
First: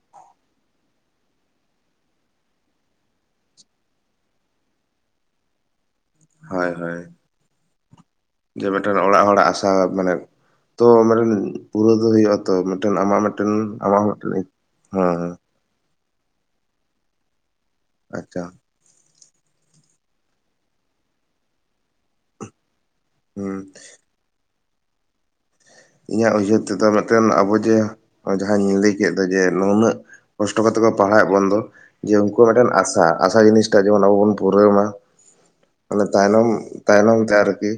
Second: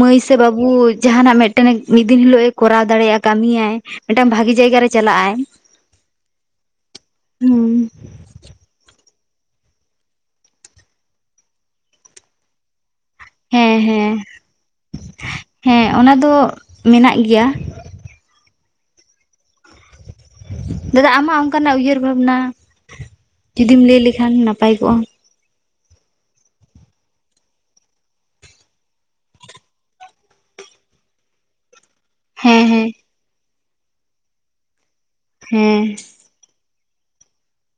ᱢᱟᱹᱭ ᱥᱮ ᱵᱟᱹᱵᱩ ᱡᱟᱦᱟᱱᱟᱜ ᱢᱮᱜᱴᱮᱱᱮ ᱢᱤᱫ ᱫᱤᱱ ᱦᱤᱞᱳᱜ ᱮ ᱠᱚᱨᱟᱣ ᱫᱟᱲᱮᱭᱟᱜᱼᱟ ᱠᱟᱹᱢᱤᱭᱟᱭ ᱢᱤᱫᱴᱟᱝ ᱵᱷᱟᱜᱤ ᱡᱟᱭᱜᱟ ᱡᱟᱭᱜᱟᱨᱮᱭ ᱪᱟᱞᱟᱜᱼ ᱟᱭ ᱦᱚᱸᱭ ᱦᱚᱸᱭ ᱦᱩᱸ ᱡᱮ ᱵᱮᱴᱟ ᱚᱲᱟᱜ ᱦᱚᱲᱟᱜ ᱟᱥᱟ ᱢᱟᱱᱮ ᱛᱚ ᱢᱮᱜᱴᱮᱱ ᱯᱩᱨᱟᱹᱣ ᱫᱚ ᱦᱩᱭᱩᱜᱼᱟ ᱛᱚ [unintelligible] ᱟᱢᱟᱜ ᱢᱮᱜᱴᱮᱱ ᱦᱮᱸ ᱟᱢᱟᱜ ᱦᱮᱸ ᱦᱚᱸ ᱢᱮᱜᱴᱮᱱ [unintelligible] ᱦᱮᱸ ᱚᱱᱟ ᱫᱚ ᱢᱮᱱᱟᱜ ᱜᱮᱭᱟ ᱟᱪᱪᱟ ᱫᱟᱫᱟ ᱟᱢᱟᱜ ᱚᱱᱠᱟᱱᱟᱜ ᱩᱭᱦᱟᱹᱨ ᱵᱷᱟᱵᱱᱟ ᱦᱩᱸ ᱡᱩᱫᱤᱢ ᱞᱟᱹᱭ ᱞᱮᱠᱷᱟᱱ [unintelligible] ᱱᱟᱯᱟᱭ ᱠᱚᱜᱼᱟ ᱤᱧᱟᱹᱜ ᱩᱭᱦᱟᱹᱨ ᱛᱮᱫᱚ ᱢᱤᱫᱴᱮᱱ ᱟᱵᱚ ᱡᱮ ᱦᱚᱸᱜᱚᱭ ᱡᱟᱦᱟᱸᱧ ᱞᱟᱹᱭ ᱠᱮᱫ ᱫᱚ ᱡᱮ ᱱᱩᱱᱟᱹᱜ ᱠᱚᱥᱴᱚ ᱠᱟᱛᱮ [unintelligible] ᱯᱟᱲᱦᱟᱣᱮᱫ ᱵᱚᱱᱫᱚ ᱡᱮ ᱩᱱᱠᱩᱣᱟᱜ ᱦᱮᱸ ᱢᱤᱫᱴᱮᱱ ᱦᱮᱸ ᱟᱥᱟ ᱟᱥᱟ ᱡᱤᱱᱤᱥᱴᱟ ᱡᱮᱢᱚᱱ ᱟᱵᱚ ᱵᱚᱱ ᱯᱩᱨᱟᱹᱣ ᱢᱟ ᱦᱮᱸ [unintelligible] ᱛᱟᱭᱱᱚᱢ ᱛᱟᱭᱱᱚᱢ ᱛᱮ ᱟᱨᱠᱤ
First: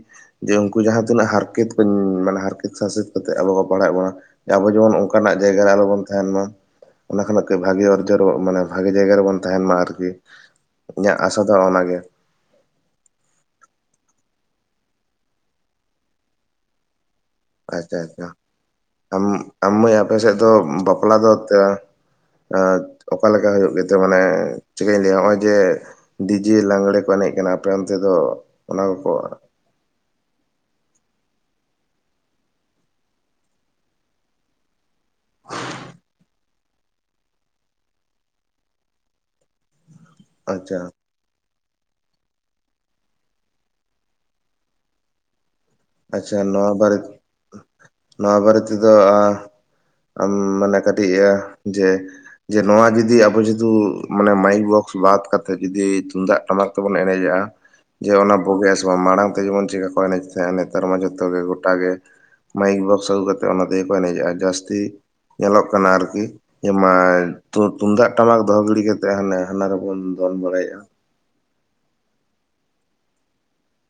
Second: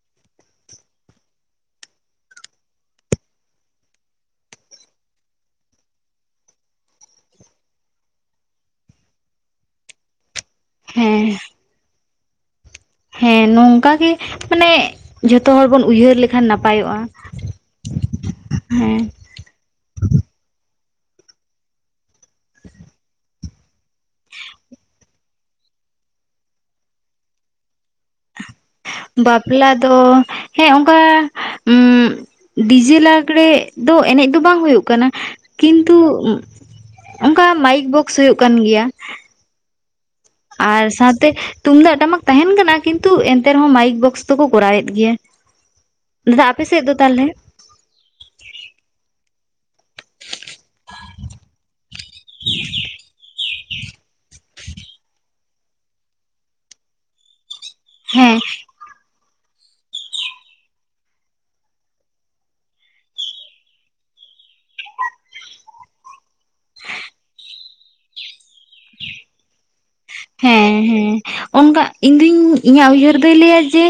ᱡᱮ ᱩᱱᱠᱩ ᱡᱟᱦᱟᱸ ᱛᱤᱱᱟᱹᱜ ᱦᱟᱨᱠᱮᱛ [unintelligible] [unintelligible] ᱥᱟᱥᱮᱛ ᱠᱟᱛᱮᱜ ᱟᱵᱚ ᱠᱚ ᱯᱟᱲᱦᱟᱣᱮᱫ ᱵᱚᱱᱟ ᱟᱵᱚ ᱡᱮᱢᱚᱱ ᱚᱱᱠᱟᱱᱟᱜ ᱡᱟᱭᱜᱟ ᱨᱮ ᱟᱞᱚ ᱵᱚᱱ ᱛᱟᱦᱮᱱ ᱢᱟ ᱚᱱᱟ ᱠᱷᱚᱱᱟᱜ [unintelligible] ᱵᱷᱟᱜᱤ ᱚᱨᱡᱚ [unintelligible] ᱢᱟᱱᱮ ᱵᱷᱟᱜᱮ ᱡᱟᱭᱜᱟ ᱨᱮᱵᱚᱱ ᱛᱟᱦᱮᱱ ᱢᱟ ᱟᱨᱠᱤ ᱤᱧᱟᱹᱜ ᱦᱮᱸ ᱟᱥᱟ ᱫᱚ ᱚᱱᱟᱜᱮ ᱦᱮᱸ ᱱᱚᱝᱠᱟᱜᱮ ᱢᱟᱱᱮ ᱡᱷᱚᱛᱚ ᱦᱚᱲ ᱵᱚᱱ ᱩᱭᱦᱟᱹᱨ ᱞᱮᱠᱷᱟᱱ ᱱᱟᱯᱟᱭᱚᱜᱼᱟ ᱟᱪᱪᱷᱟ ᱟᱪᱪᱷᱟ ᱦᱮᱸ ᱟᱢ ᱟᱢ ᱢᱟᱹᱭ ᱟᱯᱮ ᱥᱮᱫ ᱫᱚ ᱵᱟᱯᱞᱟ ᱫᱚ [unintelligible] ᱚᱠᱟᱞᱮᱠᱟ ᱦᱩᱭᱩᱜ ᱜᱮᱛᱮ ᱢᱟᱱᱮ ᱪᱮᱠᱟᱹᱧ ᱞᱟᱹᱭᱟ ᱦᱚᱸᱜᱚᱭ ᱡᱮ ᱰᱤᱡᱮ ᱞᱟᱜᱽᱲᱮ ᱠᱚ ᱮᱱᱮᱡ ᱮᱱᱮᱡ ᱠᱟᱱᱟ ᱟᱯᱮ ᱚᱱᱛᱮ ᱫᱚ ᱚᱱᱟ ᱠᱚᱠᱚ ᱵᱟᱯᱞᱟ ᱫᱚ ᱦᱮᱸ ᱚᱱᱠᱟ ᱰᱤᱡᱮ ᱞᱟᱜᱽᱲᱮ ᱫᱚ ᱮᱱᱮᱡ ᱫᱚ ᱵᱟᱝ ᱦᱩᱭᱩᱜ ᱠᱟᱱᱟ ᱠᱤᱱᱛᱩ ᱚᱱᱠᱟ ᱢᱟᱭᱤᱠ ᱵᱚᱠᱥ ᱦᱩᱭᱩᱜ ᱠᱟᱱ ᱜᱮᱭᱟ ᱟᱪᱪᱷᱟ ᱟᱨ ᱥᱟᱶᱛᱮ ᱛᱩᱢᱫᱟᱜ ᱴᱟᱢᱟᱠ ᱛᱟᱦᱮᱱ ᱠᱟᱱᱟ ᱠᱤᱱᱛᱩ ᱮᱱᱛᱮ ᱨᱮᱦᱚᱸ ᱢᱟᱭᱤᱠ ᱵᱚᱠᱥ ᱫᱚᱠᱚ ᱠᱚᱨᱟᱣᱮᱫ ᱜᱮᱭᱟ ᱟᱪᱪᱷᱟ ᱫᱟᱫᱟ ᱟᱯᱮ ᱱᱚᱣᱟ ᱥᱮᱫ ᱫᱚ ᱵᱟᱨᱮ ᱛᱟᱦᱚᱞᱮ ᱱᱚᱣᱟ ᱵᱟᱨᱮ ᱛᱮᱫᱚ ᱟᱢ ᱢᱟᱱᱮ ᱠᱟᱹᱴᱤᱡ ᱡᱮ ᱡᱮ ᱱᱚᱣᱟ ᱡᱩᱫᱤ ᱟᱵᱚ ᱡᱩᱫᱤ ᱢᱟᱱᱮ ᱢᱟᱭᱤᱠ ᱵᱚᱠᱥ ᱵᱟᱫ ᱠᱟᱛᱮᱫ ᱡᱩᱫᱤ ᱛᱩᱢᱫᱟᱜ ᱴᱟᱢᱟᱠ ᱛᱮᱵᱚᱱ ᱮᱱᱮᱡᱟ ᱡᱮ ᱚᱱᱟ ᱦᱮᱸ ᱵᱚᱜᱮᱼᱟ ᱥᱮ ᱵᱟᱝ ᱢᱟᱲᱟᱝ ᱡᱮᱢᱚᱱ ᱪᱮᱠᱟ ᱠᱚ ᱮᱱᱮᱡ ᱛᱟᱦᱮᱫ ᱱᱮᱛᱟᱨ ᱢᱟ ᱡᱚᱛᱚ ᱜᱮ ᱜᱚᱴᱟ ᱜᱮ ᱢᱟᱭᱤᱠ ᱵᱚᱠᱥ ᱟᱹᱜᱩ ᱠᱟᱛᱮᱫ ᱚᱱᱟᱛᱮ ᱜᱮᱠᱚ ᱮᱱᱮᱡᱮᱜᱼᱟ ᱡᱟᱹᱥᱛᱤ ᱧᱮᱞᱚᱜ ᱠᱟᱱᱟ ᱟᱨᱠᱤ [unintelligible] ᱛᱩᱢᱫᱟᱜ ᱴᱟᱢᱟᱠ ᱫᱚᱦᱚ ᱜᱤᱲᱤ ᱠᱟᱛᱮᱜ ᱦᱟᱱᱮ ᱦᱟᱱᱟ [unintelligible] ᱵᱚᱱ ᱫᱚᱱ ᱦᱮᱸ ᱵᱟᱲᱟᱭᱮᱜᱼᱟ ᱦᱮᱸ ᱚᱱᱠᱟ ᱤᱧᱫᱩᱧ ᱤᱧᱟᱹᱜ ᱩᱭᱦᱟᱹᱨ ᱫᱚᱭ ᱞᱟᱹᱭᱟ ᱡᱮ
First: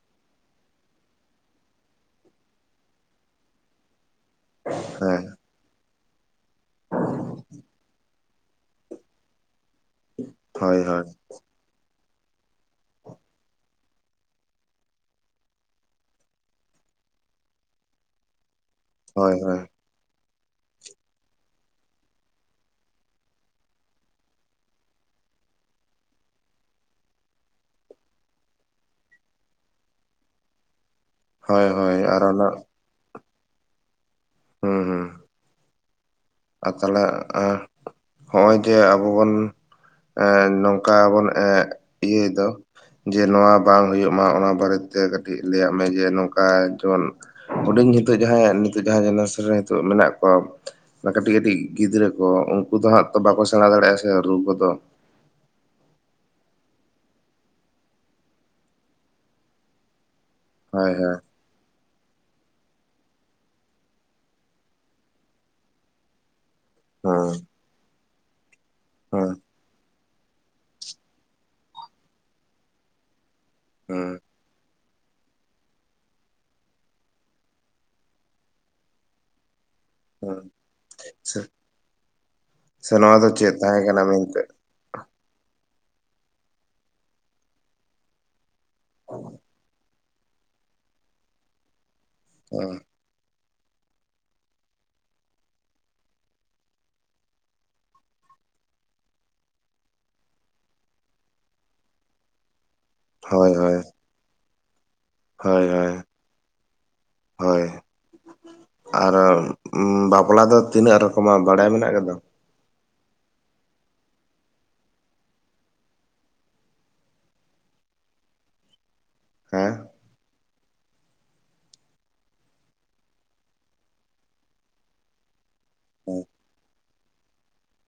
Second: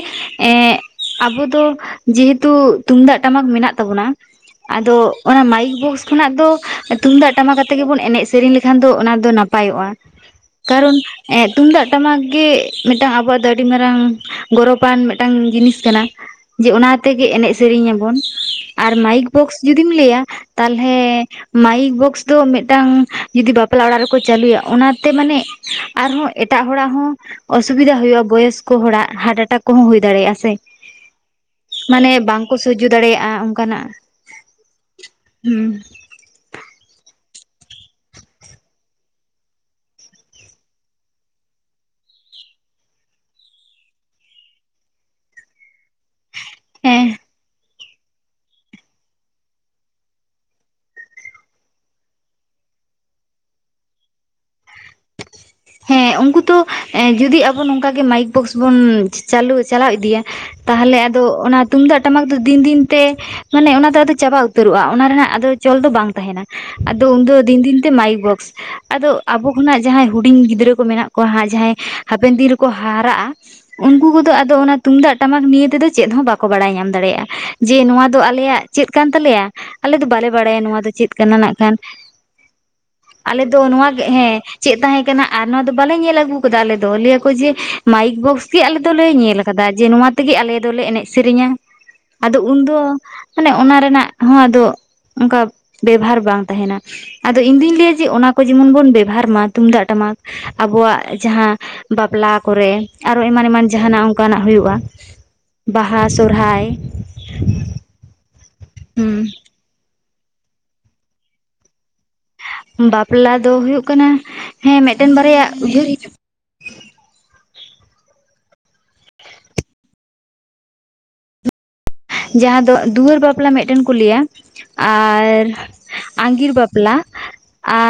ᱟᱵᱚ ᱫᱚ ᱡᱮᱦᱮᱛᱩ ᱛᱩᱢᱫᱟᱜ ᱴᱟᱢᱟᱠ ᱢᱮᱱᱟᱜ ᱛᱟᱵᱚᱱᱟ ᱟᱫᱚ ᱦᱮᱸ ᱚᱱᱟ ᱢᱟᱭᱤᱠ ᱵᱚᱠᱥ ᱠᱷᱚᱱᱟᱜ ᱫᱚ ᱛᱩᱢᱫᱟᱜ ᱴᱟᱢᱟᱠᱟᱛᱮ ᱜᱮᱵᱚᱱ ᱮᱱᱮᱡ ᱥᱮᱨᱮᱧ ᱞᱮᱠᱷᱟᱱ ᱫᱚ ᱚᱱᱟ ᱫᱚ ᱱᱟᱯᱟᱭᱚᱜᱼᱟ ᱦᱳᱭ ᱠᱟᱨᱚᱱ ᱦᱳᱭ ᱛᱩᱢᱫᱟᱜ ᱴᱟᱢᱟᱠ ᱜᱮ ᱢᱤᱫᱴᱟᱝ ᱟᱵᱚᱣᱟᱜ ᱫᱚ ᱟᱹᱰᱤ ᱢᱟᱨᱟᱝ ᱜᱚᱨᱚᱵᱟᱱ ᱢᱤᱫᱴᱟᱝ ᱡᱤᱱᱤᱥ ᱠᱟᱱᱟ ᱡᱮ ᱚᱱᱟ ᱛᱮᱜᱮ ᱮᱱᱮᱡ ᱥᱮᱨᱮᱧ ᱧᱟᱵᱚᱱ ᱟᱨ ᱢᱟᱭᱤᱠ ᱦᱳᱭ ᱵᱚᱠᱥ ᱦᱳᱭ ᱡᱩᱫᱤᱢ ᱞᱟᱹᱭᱟ ᱛᱟᱦᱚᱞᱮ ᱢᱟᱭᱤᱠ ᱵᱚᱠᱥ ᱫᱚ ᱢᱤᱫᱴᱟᱝ ᱡᱩᱫᱤ ᱵᱟᱯᱞᱟ ᱚᱲᱟᱜ ᱨᱮᱠᱚ ᱪᱟᱹᱞᱩᱭᱟ ᱚᱱᱟᱛᱮ ᱢᱟᱱᱮ ᱟᱨᱦᱚᱸ ᱮᱴᱟᱜ ᱦᱚᱲᱟᱜ ᱦᱚᱸ ᱚᱥᱩᱵᱤᱫᱟ ᱦᱩᱭᱩᱜᱼᱟ ᱵᱚᱭᱚᱥᱠᱚ ᱦᱚᱲᱟᱜ ᱦᱟᱴᱦᱟᱴᱟᱠ ᱠᱚᱦᱚᱸ ᱦᱩᱭ ᱫᱟᱲᱮᱭᱟᱜᱼᱟ ᱥᱮ ᱦᱳᱭ ᱦᱳᱭ ᱢᱟᱱᱮ ᱟᱨ ᱚᱱᱟ ᱵᱟᱝᱠᱚ ᱥᱟᱡᱡᱚ ᱫᱟᱲᱮᱭᱟᱜᱼᱟ ᱚᱱᱠᱟᱱᱟᱜ ᱦᱩᱸ ᱦᱩᱸ ᱦᱩᱸ ᱟᱨ ᱛᱟᱦᱚᱞᱮ ᱦᱚᱸᱜᱼᱚᱭ ᱡᱮ ᱟᱵᱚ ᱵᱚᱱ ᱱᱚᱝᱠᱟ ᱵᱚᱱ ᱤᱭᱟᱹᱭ ᱫᱚ ᱡᱮ ᱱᱚᱣᱟ ᱵᱟᱝ ᱦᱩᱭᱩᱜ ᱢᱟ ᱚᱱᱟ ᱵᱟᱨᱮᱛᱮ ᱠᱟᱹᱴᱤᱡ ᱞᱟᱹᱭᱟᱜ ᱢᱮ ᱡᱮ ᱱᱚᱝᱠᱟ ᱡᱮᱢᱚᱱ ᱦᱮᱸ ᱦᱩᱰᱤᱧ ᱱᱤᱛᱚᱜ ᱡᱟᱦᱟᱸᱭ ᱱᱤᱛᱚᱜ ᱡᱟᱦᱟᱸ ᱡᱮᱨᱮᱥᱚᱱ ᱨᱮ ᱱᱤᱛᱚᱜ ᱢᱮᱱᱟᱜ ᱠᱟᱜ ᱠᱚᱣᱟ ᱠᱟᱹᱴᱤᱡ ᱠᱟᱹᱴᱤᱡ ᱜᱤᱫᱽᱨᱟᱹ ᱠᱚ ᱩᱱᱠᱩ ᱫᱚ ᱦᱟᱸᱜ ᱛᱚ ᱵᱟᱠᱚ ᱥᱮᱬᱟ ᱫᱟᱲᱮᱭᱟᱜᱼᱟ ᱥᱮ ᱨᱩ ᱠᱚᱫᱚ ᱦᱮᱸ ᱩᱱᱠᱩ ᱛᱚ ᱡᱚᱫᱤ ᱟᱵᱚ ᱱᱚᱝᱠᱟᱜᱮ ᱢᱟᱭᱤᱠ ᱵᱚᱠᱥ ᱵᱩᱱ ᱪᱩ ᱪᱟᱞᱟᱣ ᱤᱫᱤᱭᱟ ᱦᱳᱭ ᱛᱟᱦᱚᱞᱮ ᱦᱳᱭ ᱟᱫᱚ ᱚᱱᱟ ᱛᱩᱢᱫᱟᱜ ᱴᱟᱢᱟᱠ ᱫᱤᱱ ᱫᱤᱱ ᱛᱮ ᱢᱟᱱᱮ ᱚᱱᱟ ᱫᱚ ᱟᱫᱚ ᱪᱟᱵᱟ ᱩᱛᱟᱹᱨᱚᱜᱼᱟ ᱚᱱᱟ ᱨᱮᱱᱟᱜ ᱟᱫᱚ ᱪᱚᱞ ᱫᱚ ᱵᱟᱝ ᱛᱟᱦᱮᱱᱟ ᱟᱫᱚ ᱩᱱᱫᱚ ᱦᱮᱸ ᱫᱤᱱ ᱫᱤᱱᱛᱮ ᱢᱟᱭᱤᱠ ᱵᱚᱠᱥ ᱟᱫᱚ ᱦᱮᱸ ᱟᱵᱚ ᱠᱷᱚᱱᱟᱜ ᱡᱟᱦᱟᱸᱭ ᱦᱩᱰᱤᱧ ᱜᱤᱫᱽᱨᱟᱹ ᱠᱚ ᱢᱮᱱᱟᱜ ᱠᱚᱣᱟ ᱦᱟᱸᱜ ᱡᱟᱦᱟᱸᱭ ᱦᱟᱵᱮᱱ ᱫᱤᱱ ᱨᱮᱠᱚ ᱦᱟᱨᱟᱜᱼᱟ᱾ ᱩᱱᱠᱩ ᱦᱮᱸ ᱠᱚᱫᱚ ᱟᱫᱚ ᱚᱱᱟ ᱛᱩᱢᱫᱟᱜ ᱴᱟᱢᱟᱠ ᱱᱤᱭᱟᱹ ᱛᱮᱫᱚ ᱪᱮᱫ ᱦᱚᱸ ᱵᱟᱠᱚ ᱵᱟᱲᱟᱭ ᱧᱟᱢ ᱫᱟᱲᱮᱭᱟᱜᱼᱟ᱾ ᱡᱮ ᱱᱚᱣᱟ ᱫᱚ ᱟᱞᱮᱭᱟᱜ ᱪᱮᱫ ᱠᱟᱱ ᱛᱟᱞᱮᱭᱟ? ᱟᱞᱮ ᱫᱚ ᱵᱟᱞᱮ ᱦᱮᱸ ᱵᱟᱲᱟᱭᱟ ᱱᱚᱣᱟ ᱫᱚ ᱪᱮᱫ ᱠᱟᱱᱟ᱾ ᱥᱮ ᱱᱟᱜ ᱠᱷᱟᱱ ᱥᱮ ᱱᱚᱣᱟ ᱟᱞᱮ ᱪᱮᱫ ᱫᱚ ᱛᱟᱦᱮᱸ ᱱᱚᱣᱟ ᱠᱟᱱᱟ ᱜᱮ ᱦᱮᱸ ᱢᱮᱱᱛᱮ ᱪᱮᱫ ᱛᱟᱦᱮᱸ ᱠᱟᱱᱟ ᱟᱨ ᱱᱚᱣᱟ ᱫᱚ ᱵᱟᱞᱮ ᱧᱮᱞ ᱟᱹᱜᱩ ᱟᱠᱟᱫᱟ᱾ ᱟᱞᱮ ᱫᱚ ᱞᱟᱹᱭ ᱟᱠᱚ ᱡᱮ ᱢᱟᱭᱤᱠ ᱵᱚᱠᱥ ᱜᱮ ᱟᱞᱮ ᱫᱚᱞᱮ ᱧᱮᱞ ᱟᱠᱟᱫᱟ ᱡᱮ ᱱᱚᱣᱟ ᱛᱮ ᱟᱞᱮ ᱫᱚᱞᱮ ᱮᱱᱮᱡ ᱥᱮᱨᱮᱧᱟ᱾ ᱟᱫᱚ ᱦᱮᱸ ᱩᱱᱫᱚ ᱢᱟᱱᱮ ᱚᱱᱟ ᱨᱮᱱᱟᱜ ᱦᱚᱸ ᱫᱚ ᱚᱱᱠᱟ ᱵᱮᱵᱦᱟᱨ ᱵᱟᱝ ᱛᱟᱦᱮᱱᱟ ᱟᱫᱚ ᱤᱧ ᱫᱩᱧ ᱞᱟᱹᱭᱟ ᱡᱮ ᱚᱱᱟ ᱠᱚ ᱡᱮᱢᱚᱱ ᱵᱚᱱ ᱵᱮᱵᱷᱟᱨ ᱢᱟ ᱛᱩᱢᱫᱟᱜ ᱴᱟᱢᱟᱠ ᱟᱵᱚᱣᱟᱜ ᱡᱟᱦᱟᱸ ᱵᱟᱯᱞᱟ ᱠᱚᱨᱮ ᱟᱨᱦᱚ ᱮᱢᱟᱱ ᱦᱳᱭ ᱮᱢᱟᱱ ᱦᱳᱭ ᱡᱟᱦᱟᱸᱱᱟᱜ ᱚᱱᱠᱟᱱᱟᱜ ᱦᱩᱭᱩᱜ ᱦᱳᱭ ᱦᱳᱭ ᱦᱳᱭ᱾ ᱟᱨ ᱦᱩᱸ ᱵᱟᱯᱞᱟ ᱫᱚ ᱛᱤᱱᱟᱹᱜ ᱨᱚᱠᱚᱢᱟᱜ ᱵᱟᱲᱟᱭ ᱢᱮᱱᱟᱜ ᱜᱮᱫᱚ᱾ ᱵᱟᱯᱞᱟ ᱫᱚ ᱦᱩᱭᱩᱜ ᱠᱟᱱᱟ ᱦᱮᱸ ᱢᱤᱫᱴᱟ. ᱝ ᱵᱟᱨᱭᱟ ᱩᱭᱦᱟᱹᱨ ᱦᱩᱡᱩᱜ ᱦᱮᱸ᱾ ᱡᱟᱦᱟᱸ ᱫᱚ ᱫᱩᱣᱟᱹᱨ ᱵᱟᱯᱞᱟ ᱢᱤᱫᱴᱟ. ᱝ ᱠᱚ ᱞᱟᱹᱭᱟ ᱟᱨ ᱟᱸᱜᱤᱨ ᱵᱟᱯᱞᱟ᱾ ᱵᱟᱯᱞᱟ ᱟᱨ